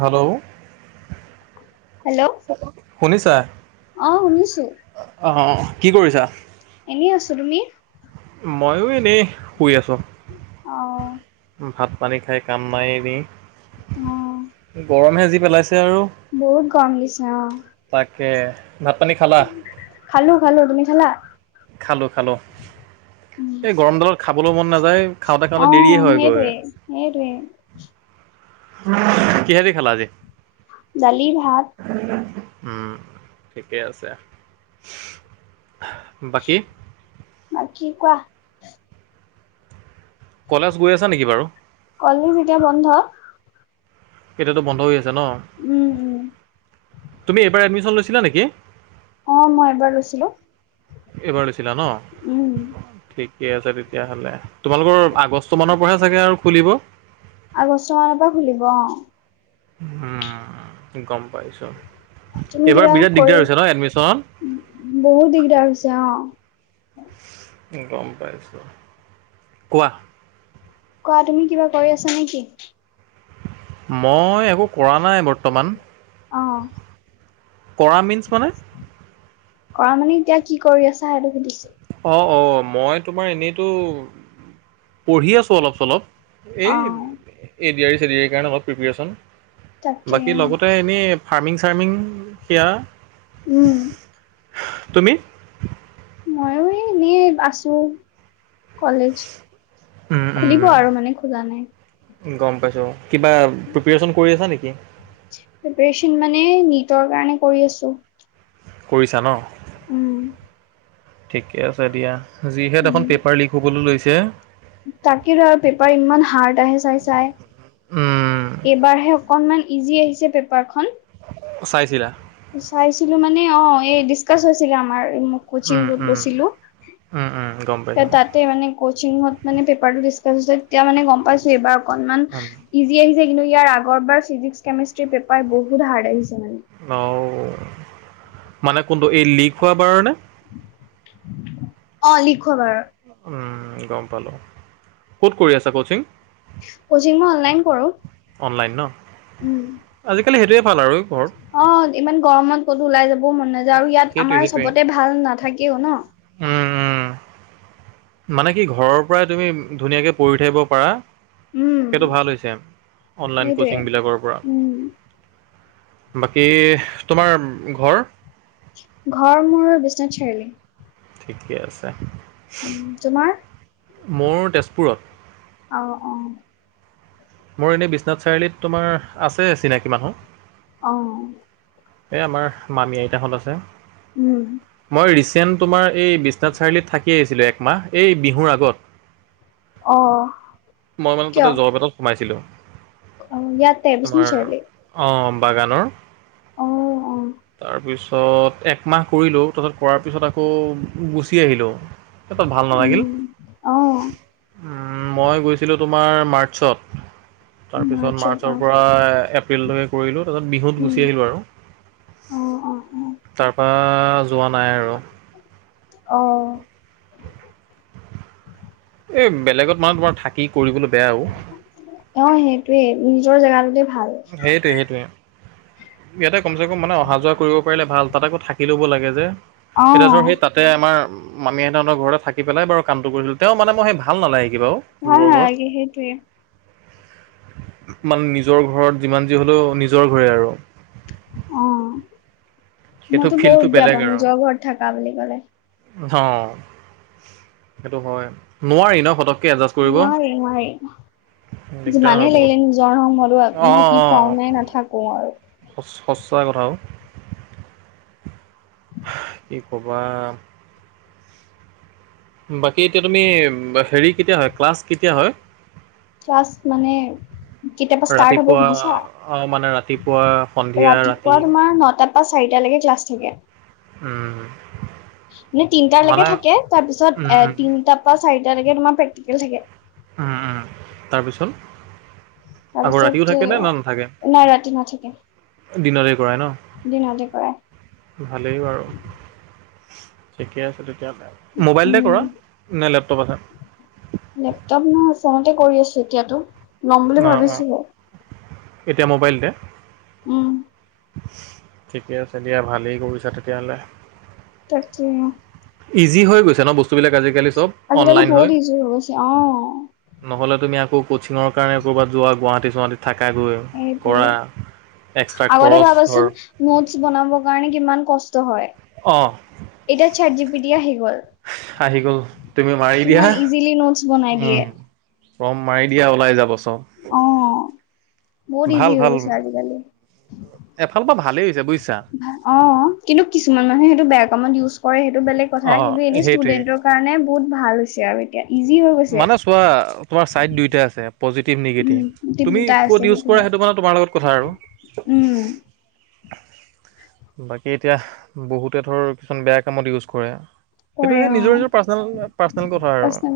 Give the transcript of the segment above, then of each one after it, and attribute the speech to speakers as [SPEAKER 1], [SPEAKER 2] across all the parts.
[SPEAKER 1] Hello
[SPEAKER 2] hello
[SPEAKER 1] শুনিছা
[SPEAKER 2] অ শুনিছো
[SPEAKER 1] অ', কি কৰিছা?
[SPEAKER 2] এনেই আছো তুমি?
[SPEAKER 1] ময়ো এনেই শুই আছোঁ
[SPEAKER 2] অ
[SPEAKER 1] ভাত পানী খাই কাম নাই এনেই
[SPEAKER 2] অ
[SPEAKER 1] গৰম সেজি পেলাইছে আৰু
[SPEAKER 2] বহুত গৰম দিছে অ',
[SPEAKER 1] কে
[SPEAKER 2] খালো খালো তুমি খালা?
[SPEAKER 1] খালো খালো এই গৰমডালত খাবলৈ মন নাযায় খাওঁতে খাওঁতে
[SPEAKER 2] অ
[SPEAKER 1] দেৰিয়ে হয় গৈ
[SPEAKER 2] সেইটোৱে সেইটোৱে
[SPEAKER 1] কিহেদি খালা আজি
[SPEAKER 2] দালি ভাত
[SPEAKER 1] উম ঠিকে আছে বাকী
[SPEAKER 2] বাকী কোৱা
[SPEAKER 1] কলেজ গৈ আছা নেকি বাৰু?
[SPEAKER 2] কলেজ এতিয়া বন্ধ
[SPEAKER 1] এতিয়াতো বন্ধ হৈ আছে ন
[SPEAKER 2] উম উম
[SPEAKER 1] তুমি এইবাৰ এডমিচন লৈছিলা নেকি?
[SPEAKER 2] অহ মই এবাৰ লৈছিলো
[SPEAKER 1] এইবাৰ লৈছিলা ন
[SPEAKER 2] উম
[SPEAKER 1] ঠিকে আছে, তেতিয়াহলে তোমালোকৰ আগষ্ট মানৰ পৰাহে চাগে আৰু খুলিব
[SPEAKER 2] আগষ্ট মানৰ পৰা খুলিব অ',
[SPEAKER 1] উম গম পাইছো
[SPEAKER 2] তুমি কিবা
[SPEAKER 1] এইবাৰ বিৰাট
[SPEAKER 2] কৰি
[SPEAKER 1] দিগদাৰ হৈছে ন, এডমিচনত।
[SPEAKER 2] বহুত দিগদাৰ হৈছে অ'।
[SPEAKER 1] গম পাইছোঁ, কোৱা?
[SPEAKER 2] কোৱা তুমি, কিবা কৰি আছা নেকি?
[SPEAKER 1] মই একো কৰা নাই, বৰ্তমান।
[SPEAKER 2] অ
[SPEAKER 1] কৰা মিন্ছ মানে
[SPEAKER 2] কৰা মানে এতিয়া কি কৰি আছা সেইটো সুধিছো।
[SPEAKER 1] অ', অ', মই তোমাৰ এনেইতো পঢ়ি আছো অলপ, চলপ। এই,
[SPEAKER 2] অ
[SPEAKER 1] এডিয়াৰী চেডিাৰী কাৰণে অলপ প্ৰিপেৰে্চন
[SPEAKER 2] তাকে
[SPEAKER 1] বাকী লগতে এনেই। ফাৰ্মিং, চাৰ্মিং সেয়া।
[SPEAKER 2] উম।
[SPEAKER 1] তুমি?
[SPEAKER 2] ময়ো এই এনেই আছো। কলেজ
[SPEAKER 1] উম, উম,
[SPEAKER 2] খুলিব আৰু
[SPEAKER 1] উম।
[SPEAKER 2] মানে খোলা নাই।
[SPEAKER 1] গম পাইছো, কিবা প্ৰিপৰেচন কৰি আছা নেকি।
[SPEAKER 2] প্ৰিপাৰেচন মানে নিজৰ কাৰণে কৰি আছো।
[SPEAKER 1] কৰিছা ন।
[SPEAKER 2] উম।
[SPEAKER 1] ঠিকে আছে, দিয়া যিহে এখন পেপাৰ লিক হবলৈ লৈছে।
[SPEAKER 2] তাকে ধ, পেপাৰ ইমান হাৰ্ড আহে, চাই,
[SPEAKER 1] উম।
[SPEAKER 2] চাই। এইবাৰহে অকনমান ইজি আহিছে পেপাৰখন।
[SPEAKER 1] চাইছিলা?
[SPEAKER 2] চাইছিলো মানে অ, এই ডিচকাচ হৈছিলে আমাৰ। মই
[SPEAKER 1] উম
[SPEAKER 2] কোচিংত
[SPEAKER 1] উম
[SPEAKER 2] গৈছিলো।
[SPEAKER 1] উম উম গম পাইছো
[SPEAKER 2] তাতে মানে কচিংত মানে পেপাৰটো তাৰপিছত এতিয়া মানে গম পাইছো, এইবাৰ অকনমান
[SPEAKER 1] উম
[SPEAKER 2] ইজি আহি কিন্তু ইয়াৰ আগৰাৰ ফিজিক্স, কেমিষ্ট্ৰিৰ পেপাৰ বহুত হাৰ্ড আহিছে মানে।
[SPEAKER 1] অ, মানে কোনটো এই লিক হোৱাৰ কাৰণে।
[SPEAKER 2] অ, লিখো বাৰু।
[SPEAKER 1] গম পালোঁ ক'ত কৰি আছে ক'চিং?
[SPEAKER 2] কচিং মই অনলাইন কৰো।
[SPEAKER 1] অনলাইন ন,
[SPEAKER 2] উম।
[SPEAKER 1] আজিকালি সেইটোয়ে।
[SPEAKER 2] অ, ইমান গৰমত ক'তো ওলাই যাব। মন নাযায় আৰু ইয়াত
[SPEAKER 1] সেইটোৱে
[SPEAKER 2] আমাৰ
[SPEAKER 1] সেইটোৱে
[SPEAKER 2] চবতে ভাল নাথাকেও, ন।
[SPEAKER 1] উম উম মানে কি ঘৰৰ পৰাই তুমি ধুনীয়াকে পৰি থাকিব পাৰা।
[SPEAKER 2] উম
[SPEAKER 1] সেইটো ভাল হৈছে, অনলাইন
[SPEAKER 2] সেইটোৱে
[SPEAKER 1] কোচিংবিলাকৰ পৰা
[SPEAKER 2] উম
[SPEAKER 1] বাকী তোমাৰ ঘৰ?
[SPEAKER 2] ঘৰ মূৰৰ বিশ্বনাথ চাৰিআলি।
[SPEAKER 1] ঠিকে আছে।
[SPEAKER 2] উ, তোমাৰ।
[SPEAKER 1] মোৰ তেজপুৰত।
[SPEAKER 2] আহ, অ'।
[SPEAKER 1] মোৰ এনেই বিশ্বনাথ চাৰিআলিত তোমাৰ আছে চিনাকি মানুহ।
[SPEAKER 2] আহ।
[SPEAKER 1] এ, আমাৰ মামি আইতাখন আছে।
[SPEAKER 2] উম।
[SPEAKER 1] চেন তোমাৰ এই বিশ্বনাথ চাৰিআলিত থাকি আহিছিলোঁ, একমাহ এই বিহুৰ আগত।
[SPEAKER 2] অ
[SPEAKER 1] মই মানে
[SPEAKER 2] কিয়
[SPEAKER 1] তাতে জৰপেটত সোমাইছিলো।
[SPEAKER 2] অ ইয়াতে বিশ্বনাথ
[SPEAKER 1] তোমাৰ
[SPEAKER 2] চাৰিআলি
[SPEAKER 1] আহ বাগানৰ।
[SPEAKER 2] অ অ
[SPEAKER 1] তাৰ পিছত একমাহ কৰিলো, তাৰিছত কৰাৰ পিছত আকৌ গু ম
[SPEAKER 2] উম অ
[SPEAKER 1] ম আমাৰ মাৰ্চত তাৰপিছত
[SPEAKER 2] মাৰ্চত অ
[SPEAKER 1] মাৰ্চৰ পৰা এপ্ৰিলটকে কৰিলো তাৰপিছ বিহুত
[SPEAKER 2] উম
[SPEAKER 1] গুচি আহিলো আৰু
[SPEAKER 2] অ অ অ
[SPEAKER 1] তাৰপ যোৱা নাই আৰু
[SPEAKER 2] আহ
[SPEAKER 1] এই বেলেগত মানু তোমাৰ থাকি কৰিবলৈ বেয়া আৰু
[SPEAKER 2] অ', েইটোয়ে নিজৰ জেগাটোতে ভাল
[SPEAKER 1] সেইটোৱে সেইটোৱে ইয়াতে কমচে কম মানে অহা যোৱা কৰিব পাৰিলে ভাল তাত আকৌ থাকি ল'ব লাগে যে
[SPEAKER 2] অ
[SPEAKER 1] এতিয়া ধৰ সেই তাতে আমাৰ মামি সেঁতৰ ঘৰ থাকি পেলাই বাৰ কাম কৰিছিল তেওঁ মানে মইেই ভাল নালাগে থাকিবা
[SPEAKER 2] ভাল
[SPEAKER 1] লোকৰ ঘৰত
[SPEAKER 2] নালাগে সেইটোৱে
[SPEAKER 1] মানে নিজৰ ঘৰত যিমান যি হ'লেও নিজৰ ঘৰে আৰু
[SPEAKER 2] অ ',
[SPEAKER 1] সেইটো
[SPEAKER 2] মইতো বহুত
[SPEAKER 1] ফিল্ডটো
[SPEAKER 2] বেয়া
[SPEAKER 1] বেলেগ
[SPEAKER 2] পাওঁ
[SPEAKER 1] আৰু
[SPEAKER 2] নিজৰ ঘৰত থাককা বুলি ক'লে
[SPEAKER 1] অ', েইটো হয় নোৱাৰি ন সতক
[SPEAKER 2] ন ম
[SPEAKER 1] দিগদাৰ হয়
[SPEAKER 2] যিমানেই
[SPEAKER 1] বহুত
[SPEAKER 2] লাগিলে নিজৰ নয়তো
[SPEAKER 1] অঁ
[SPEAKER 2] থাকি পাও নাই নাথাকো আৰু
[SPEAKER 1] সচা কথাও কি ক'বা বাকী এতিয়া তুমি হেৰি কেতিয়া হয় ক্লাছ কেতি হয়
[SPEAKER 2] কাষ্ট মানে কেতিয়াবা ষ্টাৰ্ট হব
[SPEAKER 1] ৰাতিপুৱা
[SPEAKER 2] সুধিছা
[SPEAKER 1] অঁ মানে ৰাতিপুৱা সন্ধিয়া ৰাতি
[SPEAKER 2] ৰাতিপুৱা তোমাৰ নটাত অ', াৰিটা লাগে ক্লাছ থাকে
[SPEAKER 1] উম,
[SPEAKER 2] মানে তিনটালৈকে
[SPEAKER 1] মানে
[SPEAKER 2] থাকে তাৰপিছত
[SPEAKER 1] উম, উম,
[SPEAKER 2] এ তিনটাৰ পৰা চাৰিটালৈকে তোমাৰ প্ৰেক্টিকেল থাকে
[SPEAKER 1] তাৰপিছত আকৌ ৰাতিও
[SPEAKER 2] তাৰপিছত
[SPEAKER 1] থাকে নে না নাথাকে?
[SPEAKER 2] নাই ৰাতি না থাকে
[SPEAKER 1] দিনতে কৰাই ন ভালেই বাৰু ঠিকে আছে মোবাইলতে
[SPEAKER 2] উম
[SPEAKER 1] কৰা নে লেপটপ আছে
[SPEAKER 2] চনতে কৰি আছেো এতিয়াতো ল'ম বুলি
[SPEAKER 1] অ', অ'।
[SPEAKER 2] ভাবিছো হয়
[SPEAKER 1] এতিয়া মোবাইলতে
[SPEAKER 2] উম,
[SPEAKER 1] ঠিকে আছে দিয়া ভালেই কৰিছা তেতিয়াহ'লে
[SPEAKER 2] তাক
[SPEAKER 1] ইজি হৈ গৈছে ন বস্তুবিলাক আজিকালি চব
[SPEAKER 2] আজিকালি
[SPEAKER 1] অনলাইন
[SPEAKER 2] বহুত
[SPEAKER 1] হয়
[SPEAKER 2] ইজি হৈ গৈছে অ
[SPEAKER 1] নহ'লে তুমি আকৌ কচিঙৰ কাৰণে ক'বাত যোৱা গুৱাহাটীুৱাহী
[SPEAKER 2] সেইটোৱে
[SPEAKER 1] এক্সট্ৰা
[SPEAKER 2] আগৰে
[SPEAKER 1] খৰচ ধৰ
[SPEAKER 2] ভাবচোন নোটছ বনাব আ কিমান কষ্ট হয়
[SPEAKER 1] অ'
[SPEAKER 2] এতিয়া চাৰ জিপিটি আহি গ'ল
[SPEAKER 1] হাহি গল তুমি মাৰি দিয়া
[SPEAKER 2] কিমান ইজিলি নোটছ বনাই
[SPEAKER 1] উম
[SPEAKER 2] দিয়ে।
[SPEAKER 1] ৰম মাৰি দিয়া ওলাই যাবচোন
[SPEAKER 2] অ', বহুত
[SPEAKER 1] ভাল
[SPEAKER 2] ইজি হৈ
[SPEAKER 1] ভাল
[SPEAKER 2] গৈছে আজিকালি
[SPEAKER 1] এফালৰ পৰা ভালেই হৈছে বুজিছ
[SPEAKER 2] অ', কিন্তু কিছুমান মানুহে সেইটো বেয়া কামত ইউজ কৰে সেইটো বেলেগ কথা
[SPEAKER 1] অ'
[SPEAKER 2] কিন্তু এনে
[SPEAKER 1] সেইটোৱে।
[SPEAKER 2] ষ্টুডেন্টৰ কাৰণে বহুত ভাল হৈছে আৰু এতিয়া ইজি হৈ গৈছে।
[SPEAKER 1] মানে চোৱা তোমাৰ চাই দুই আছে পজিটিভ
[SPEAKER 2] উম,
[SPEAKER 1] নিগেটিভ
[SPEAKER 2] টিপ
[SPEAKER 1] তুমি
[SPEAKER 2] দুটা আছে
[SPEAKER 1] ক'ত ইউজ কৰা
[SPEAKER 2] হয়।
[SPEAKER 1] সেইটো মান তোমাৰ লগত কথা আৰু
[SPEAKER 2] উম,
[SPEAKER 1] বাকী এতিয়া বহুতে ধৰ কিছুমান বেয়া কামত ইউজ কৰে সেইটো
[SPEAKER 2] কৰে
[SPEAKER 1] সে নিজৰ
[SPEAKER 2] অ',
[SPEAKER 1] নিজৰ পাৰ্চনেল পাৰ্চনেল কথা আৰু
[SPEAKER 2] পাৰ্চনেল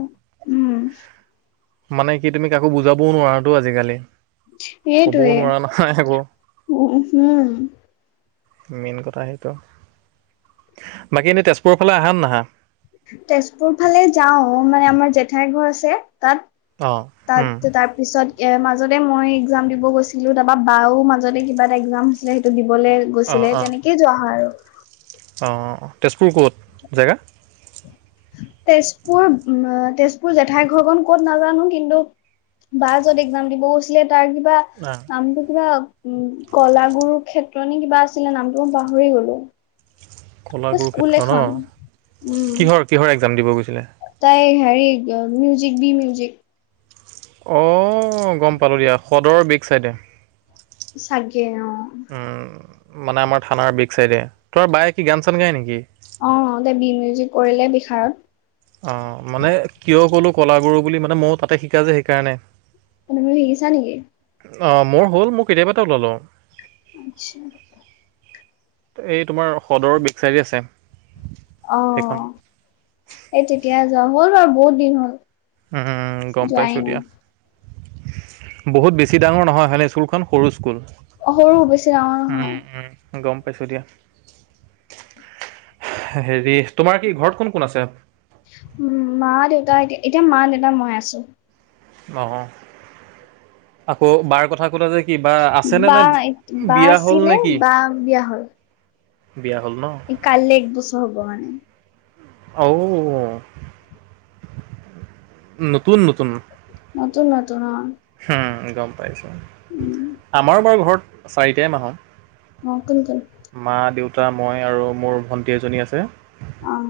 [SPEAKER 2] উম,
[SPEAKER 1] মানে কি তুমি কাকো বুজাবও নোৱাৰাতো আজিকালি কবও
[SPEAKER 2] সেইটোৱে
[SPEAKER 1] নোৱাৰা নহাই আকৌ
[SPEAKER 2] উম, হম
[SPEAKER 1] মেইন কথা সেইটো বাকী এনেই তেজপুৰৰ ফালে আহান, নহা।
[SPEAKER 2] তেজপুৰ ফালে যাও মানে আমাৰ জেঠাইৰ ঘৰ আছে। তাত,
[SPEAKER 1] অঁ উম,
[SPEAKER 2] তাত তাৰপিছত এম মাজতে, মই এক্সাম দিব গৈছিলো, তাৰপৰা বাও মাজতে কিবা এটা এক্সাম হৈছিলে সেইটো দিব। লে, গৈছিলে তেনেকে যোৱা হয়া আৰু।
[SPEAKER 1] অ, তেজপুৰ ক'ত জেগা
[SPEAKER 2] তেজপুৰ, তেজপুৰ জেঠাই ঘৰখনন ক'ত নাজানো কিন্তু। বা য'ত একজাম দিব গৈছিলে তাৰ কিবা
[SPEAKER 1] অঁ,
[SPEAKER 2] নামটো কি'বা উ, কলাগুৰু ক্ষেত্ৰ ন কিবা আছিলে নামটো মই পাহৰি গলো।
[SPEAKER 1] কলাগুৰু
[SPEAKER 2] স্কুল
[SPEAKER 1] ক্ষেত্ৰ ন,
[SPEAKER 2] এখন
[SPEAKER 1] কিহৰ, কিহৰ একজাম দিব গৈছিলে।
[SPEAKER 2] হ, মউজিক বি, মিউজিক।
[SPEAKER 1] আহ, গম পালো দিয়া সদৰৰ বিগ চাইডে।
[SPEAKER 2] চাকে, অ'।
[SPEAKER 1] উম, মানে আমাৰ থানাৰ বিক চাইডে তোৰ বায়ে কি গান, চান গাই নেকি।
[SPEAKER 2] অ, তে বি মিউজিক কৰিলে বিশাৰত।
[SPEAKER 1] অ, মানে কিয় ক'লো কলাগুৰু বুলি মানে ময়ও তাতে শিকা যে সেইকাৰণে।
[SPEAKER 2] ম, মই, শিকিছা নেকি।
[SPEAKER 1] অ, মোৰ হ'ল মোক কেতিয়াবা এটাও ললওঁ।
[SPEAKER 2] আচ্ছা।
[SPEAKER 1] এই তোমাৰ সদৰৰ বেকচাৰী আছে।
[SPEAKER 2] অ,
[SPEAKER 1] সেইখন
[SPEAKER 2] এই ঠিকয়া যা হ'ল বাৰু বহুত দিন হ'ল।
[SPEAKER 1] উম, গম
[SPEAKER 2] যোৱাই
[SPEAKER 1] পাইছো দিয়া।
[SPEAKER 2] নাই
[SPEAKER 1] বহুত বেছি ডাঙৰ নহয় হনে স্কুলখন সৰু। স্কুল
[SPEAKER 2] সৰু বেছি ডাঙৰ নহয়।
[SPEAKER 1] উম উম গম পাইছোঁ, দিয়া হেৰি তোমাৰ কি ঘৰত কোন কোন আছে
[SPEAKER 2] উ, মা, দেউতা এতিয়া, এতিয়া মা, দেউতা মই আছোঁ।
[SPEAKER 1] অ, আকৌ বাৰ কথা কলা যে কি বা আছেনে
[SPEAKER 2] বা
[SPEAKER 1] নে
[SPEAKER 2] বা
[SPEAKER 1] বিয়া হ'ল
[SPEAKER 2] আছিলে
[SPEAKER 1] নেকি।
[SPEAKER 2] বা বিয়া হ'ল এই কাললৈ এক বছৰ হব মানে।
[SPEAKER 1] অঔ। নতুন, নতুন।
[SPEAKER 2] নতুন, নতুন।
[SPEAKER 1] হুম, গম
[SPEAKER 2] উম
[SPEAKER 1] আমাৰো বাৰু ঘৰত চাৰিটাই মানুহ।
[SPEAKER 2] অ, কোন, কোন।
[SPEAKER 1] দুটা মই আৰু মোৰ ভণ্টি এজনী আছে।
[SPEAKER 2] আহ।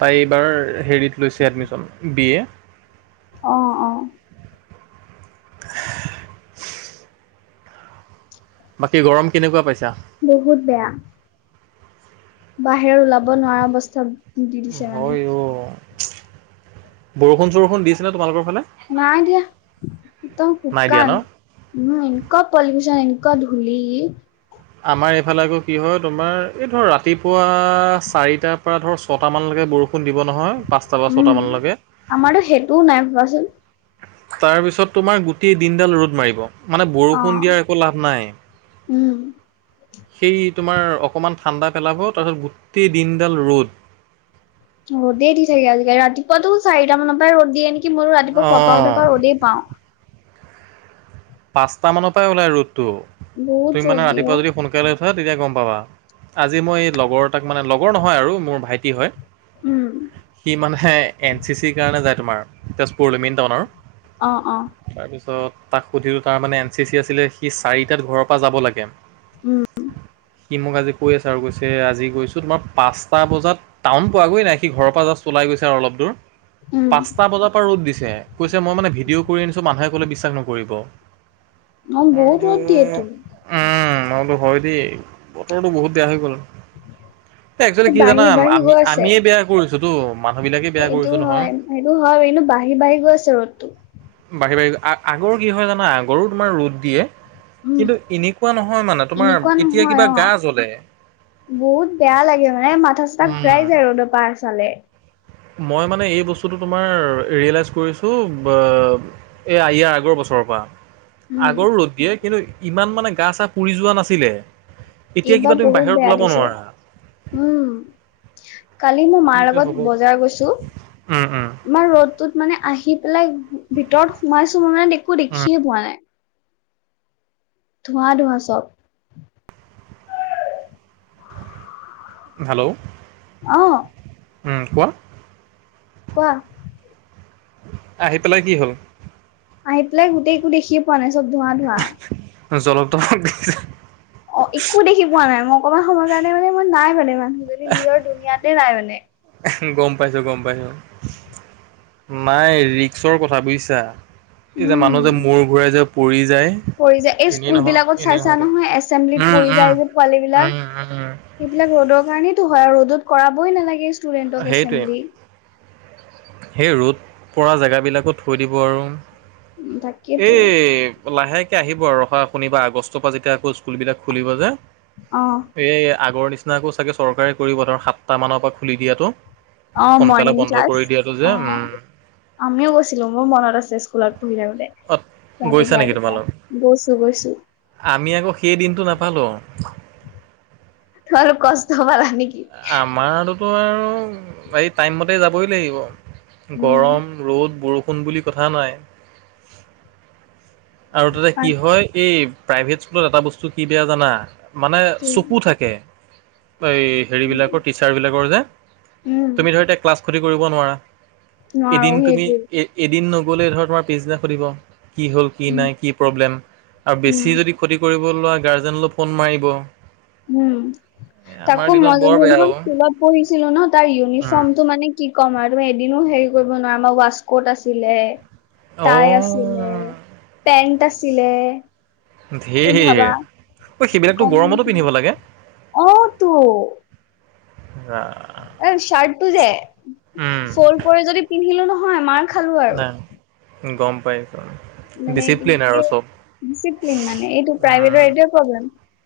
[SPEAKER 1] তাই এইবাৰ হেৰিত লৈছে এডমিছন বি এ।
[SPEAKER 2] আহ, আহ।
[SPEAKER 1] [inaudible] বাকী গৰম কেনেকুৱা পাইছা।
[SPEAKER 2] বহুত বেয়া। বাহিৰৰ ওলাব নোৱাৰা অৱস্থা। দি দিছে মানে
[SPEAKER 1] হয়, অ, বৰষুণ, চৰষুণ দিছিলে তোমালোকৰ ফালে
[SPEAKER 2] নাই দিয়া ত,
[SPEAKER 1] নাই দিয়া
[SPEAKER 2] শুকান
[SPEAKER 1] ন
[SPEAKER 2] এনকুৱা পলিউচন এন ধূলি
[SPEAKER 1] আমাৰ এইফালে আকৌ কি হয়, তোমাৰ এই ধৰ ৰাতিপুৱা চাৰিটাৰ পৰা ধৰ ছটা মানলৈকে বৰষুণ। দিব নহয়, পাঁচটাৰ পৰা ছটা
[SPEAKER 2] উম
[SPEAKER 1] মানলৈকে।
[SPEAKER 2] আমাৰতো সেইটোও নাই ভাবাচোন
[SPEAKER 1] তাৰ পিছত তোমাৰ গোটেই দিনডাল ৰ'দ মাৰিব মানে
[SPEAKER 2] অ
[SPEAKER 1] বৰষুণ দিয়াৰ একো লাভ নাই।
[SPEAKER 2] উম।
[SPEAKER 1] সেই তোমাৰ অকণমান ঠাণ্ডা পেলাব তাৰপিছত গোটেই দিনডাল ৰ'দ।
[SPEAKER 2] ৰদে দি থাকে আজিকালি ৰাতিপুৱাটো চাৰিটা মানৰ পৰা ৰ'দ দিয়ে নেকি মোৰো ৰাতিপুৱা শুৱাৰ পৰা উঠাৰ
[SPEAKER 1] অ'
[SPEAKER 2] পৰা ৰদেই পাও
[SPEAKER 1] পাঁচটা মানৰ পৰা ওলাই ৰ'দটো
[SPEAKER 2] বহুত
[SPEAKER 1] তুমি
[SPEAKER 2] ৰ'দ
[SPEAKER 1] মানে
[SPEAKER 2] দিয়ে অ,
[SPEAKER 1] ৰাতিপুৱা যদি সোনকালে তেতিয়া গম পাবা আজি মই লগৰ তাক মানে লগৰ নহয় আৰু মোৰ ভাইটি
[SPEAKER 2] উম,
[SPEAKER 1] হয় সি মানেহে এন চি চিৰ কাৰণে যায় তোমাৰ তেজপুৰলৈ মেইন টাউনৰ
[SPEAKER 2] অ',
[SPEAKER 1] তাৰপিছত তাক সুধিলো তাৰ মে এন চি চি আছিলে সি চাৰিটাত ঘৰৰ পৰা যাব লাগে
[SPEAKER 2] উম,
[SPEAKER 1] সি মোক আজি কৈ আছে আৰু কৈছে আজি গৈছো তমাৰ পাঁচটা বজাত টাউন পোৱাগৈে নাই সি ঘৰৰ পৰা জাষ্ট লাই গৈছে আৰু অলপ দূৰ
[SPEAKER 2] উম,
[SPEAKER 1] পাঁচটা বজাৰ পৰা ৰ'দ দিছে কৈছে মই মানে ভিডিঅ' কৰি আনিছো মানুহে কলে বিশ্বাস নকৰিব
[SPEAKER 2] অ,
[SPEAKER 1] মই
[SPEAKER 2] বহুত
[SPEAKER 1] বোলো
[SPEAKER 2] ৰ'দ দিয়েতো
[SPEAKER 1] উম মই বোলো হয় দেই বতৰটো বহুত বেয়া হৈ গ'ল এ একচুৱেলি কি
[SPEAKER 2] বাঢ়ি
[SPEAKER 1] জানাম
[SPEAKER 2] বাঢ়ি
[SPEAKER 1] আমি আমিয়ে বেয়া কৰিছোতো মানুহ বিলাকে বেয়া
[SPEAKER 2] এইটো
[SPEAKER 1] কৰিছো নহয়।
[SPEAKER 2] হয় এইটো হয় এইন বাঢ়ি বাঢ়ি গৈ আছে ৰ'দটো
[SPEAKER 1] বাঢ়ি বাঢ়ি আগৰ কি হয় জানা আগৰ তোমাৰ ৰ'দ দিয়ে
[SPEAKER 2] উম,
[SPEAKER 1] কিন্তু এনেকুৱা নহয় মানে তোমাৰ
[SPEAKER 2] এনেকুৱা
[SPEAKER 1] এতিয়া
[SPEAKER 2] নহয়
[SPEAKER 1] কিবা
[SPEAKER 2] অ,
[SPEAKER 1] গা জ্বলে
[SPEAKER 2] বহুত বেয়া লাগে মানে মাথা চা
[SPEAKER 1] উম।
[SPEAKER 2] ঘূৰাই যায় ৰ'দৰ পৰা চালে
[SPEAKER 1] মই মানে এই বস্তুটো তোমাৰ ৰিয়েলাইজ কৰিছোঁ এই ইয়াৰ আগৰ বস্তু ও
[SPEAKER 2] উম,
[SPEAKER 1] আগৰ ৰ'দ দিয়ে কিন্তু ইমান মানে গা চা পুৰি যোৱা নাছিলে এতিয়া
[SPEAKER 2] এইবাৰ
[SPEAKER 1] কিবা তুমি
[SPEAKER 2] বহুত
[SPEAKER 1] বাহিৰত
[SPEAKER 2] বেয়া
[SPEAKER 1] ওলাব
[SPEAKER 2] দিছে
[SPEAKER 1] নোৱাৰা
[SPEAKER 2] উম কালি কি মই মাৰ
[SPEAKER 1] যে
[SPEAKER 2] লগত
[SPEAKER 1] হ'ব
[SPEAKER 2] বজাৰ গৈছোঁ
[SPEAKER 1] উম উম
[SPEAKER 2] মাৰ ৰ'দটোত মানে আহি পেলাই ভিতৰত সোমাইছো মানে একো
[SPEAKER 1] উম
[SPEAKER 2] দেখিয়ে পোৱা নাই ধোঁৱা ধোঁৱা চব
[SPEAKER 1] হেল্ল'
[SPEAKER 2] আহ,
[SPEAKER 1] উম কোৱা
[SPEAKER 2] কোৱা
[SPEAKER 1] আহি পেলাই কি হ'ল?
[SPEAKER 2] আহি পেলাই গোটেই একো দেখি পোৱা নাই চব ধোঁৱা ধোৱা
[SPEAKER 1] জলপ ত
[SPEAKER 2] অ', একো দেখি পোৱা নাই অকমান সময়ৰ কাৰণে মানে মই নাই মানে মানুহ যদি নিজৰ দুুনীয়াতে নাই মানে
[SPEAKER 1] গম পাইছো গম পাইছো নাই ৰিক্সৰ কথা বুজিছা এই যে
[SPEAKER 2] উম।
[SPEAKER 1] মানুহ যে মূ ঘূৰাই য প য
[SPEAKER 2] পৰি যায় এই স্কুলবলাকত চাইছা
[SPEAKER 1] নহয়তো
[SPEAKER 2] নহয় এচেম্বলিত
[SPEAKER 1] উম
[SPEAKER 2] পৰি
[SPEAKER 1] উম
[SPEAKER 2] যায় যে পোৱালী
[SPEAKER 1] উম
[SPEAKER 2] বিলাক
[SPEAKER 1] উম
[SPEAKER 2] এইবিলাক ৰ'দৰ কাৰণেতো হয় আৰু ৰ'দত কৰাবই নালাগে ষ্টুডেন্টক
[SPEAKER 1] সেইটোৱে
[SPEAKER 2] এছেম্বলি
[SPEAKER 1] সেই ৰ'দ পৰা জেগাবিলাকো থৈ দিব আৰু
[SPEAKER 2] তাকেতো
[SPEAKER 1] এই লাহেকে আহিব আৰু ৰহা শনিবা আগষ্টৰ পৰা যেতিয়া আকৌ স্কুলবিলাক খুলিব যে
[SPEAKER 2] অ',
[SPEAKER 1] এ আগৰ নিচিনাকে চাগে চৰকাৰে কৰিব ধৰ সাতটা মানৰ পৰা খুলি দিয়াতো
[SPEAKER 2] অ', মৰ্ণিং ক্লাছ অ
[SPEAKER 1] উম
[SPEAKER 2] আমিও গৈছিলো মোৰ মনত আছে স্কুলত শু দে দে
[SPEAKER 1] অ গৈছা
[SPEAKER 2] ৰাতিুৱা
[SPEAKER 1] নেকি
[SPEAKER 2] ৰাতিুৱা
[SPEAKER 1] তোমালোক
[SPEAKER 2] গৈছো গৈছো
[SPEAKER 1] আমি আকৌ সেই দিনটো নাপালোঁ আৰু
[SPEAKER 2] ত আৰু কষ্ট পালা নেকি?
[SPEAKER 1] ত আৰু এই টাইমমতে যাবই লাগিব
[SPEAKER 2] উম
[SPEAKER 1] গৰম ৰ'দ বৰষুণ ফোন বুলি কথা নাই আৰু তাতে কি হয় এই প্ৰাইভেট স্কুলত এটা বস্তু কি বেয়া জানা মানে
[SPEAKER 2] আছো
[SPEAKER 1] চকু থাকে এই হেৰিবিলাকৰ টিচাৰবিলাকৰ যে
[SPEAKER 2] উম
[SPEAKER 1] তুমি ধৰি এতি ক্লাছ খতি কৰিব নোৱাৰা
[SPEAKER 2] নোৱাৰো
[SPEAKER 1] এদিন তুমি
[SPEAKER 2] সেইটো
[SPEAKER 1] এ এদিন পিছদিনা হুদিব কি হল কি নাই কি প্ৰব্লেম আৰু
[SPEAKER 2] উম
[SPEAKER 1] বেচি যদি খতি ক গাৰ্জেনলৈ ফোন মাৰিব
[SPEAKER 2] উম
[SPEAKER 1] এ আমাৰ
[SPEAKER 2] তাকো
[SPEAKER 1] দিনত
[SPEAKER 2] মন
[SPEAKER 1] বৰ বেয়া
[SPEAKER 2] যোনখন
[SPEAKER 1] অ
[SPEAKER 2] স্কুলত পঢ়িছিলো ন তাৰ
[SPEAKER 1] উম
[SPEAKER 2] ইউনিফৰ্মতটো মানে কি ক'ম আৰু এদিনো হেৰি কৰিব নোৱাৰে আমাৰ ৱাস্ক'ত আছিলে। তাই আছিলে,
[SPEAKER 1] অ
[SPEAKER 2] পেন্ট আছিলে। তুমি
[SPEAKER 1] ধেই।
[SPEAKER 2] ভাবা
[SPEAKER 1] সেইবিলাকতটো
[SPEAKER 2] কম
[SPEAKER 1] গৰমতো পিন্ধিব লাগে।
[SPEAKER 2] অ তো এ চাৰ্ট টো যে
[SPEAKER 1] উম
[SPEAKER 2] ফ্ৰল কৰি যদি পিন্ধিলো নহয় মান খালো আৰু
[SPEAKER 1] নাই গ'ম পায়।
[SPEAKER 2] মানে
[SPEAKER 1] ডিচিপ্লেন
[SPEAKER 2] কি
[SPEAKER 1] আৰু চ'ব।
[SPEAKER 2] ডিচিপ্লিন মানে এইটো প্ৰাইভেটৰ এইটোৱে প্ৰব্লেম।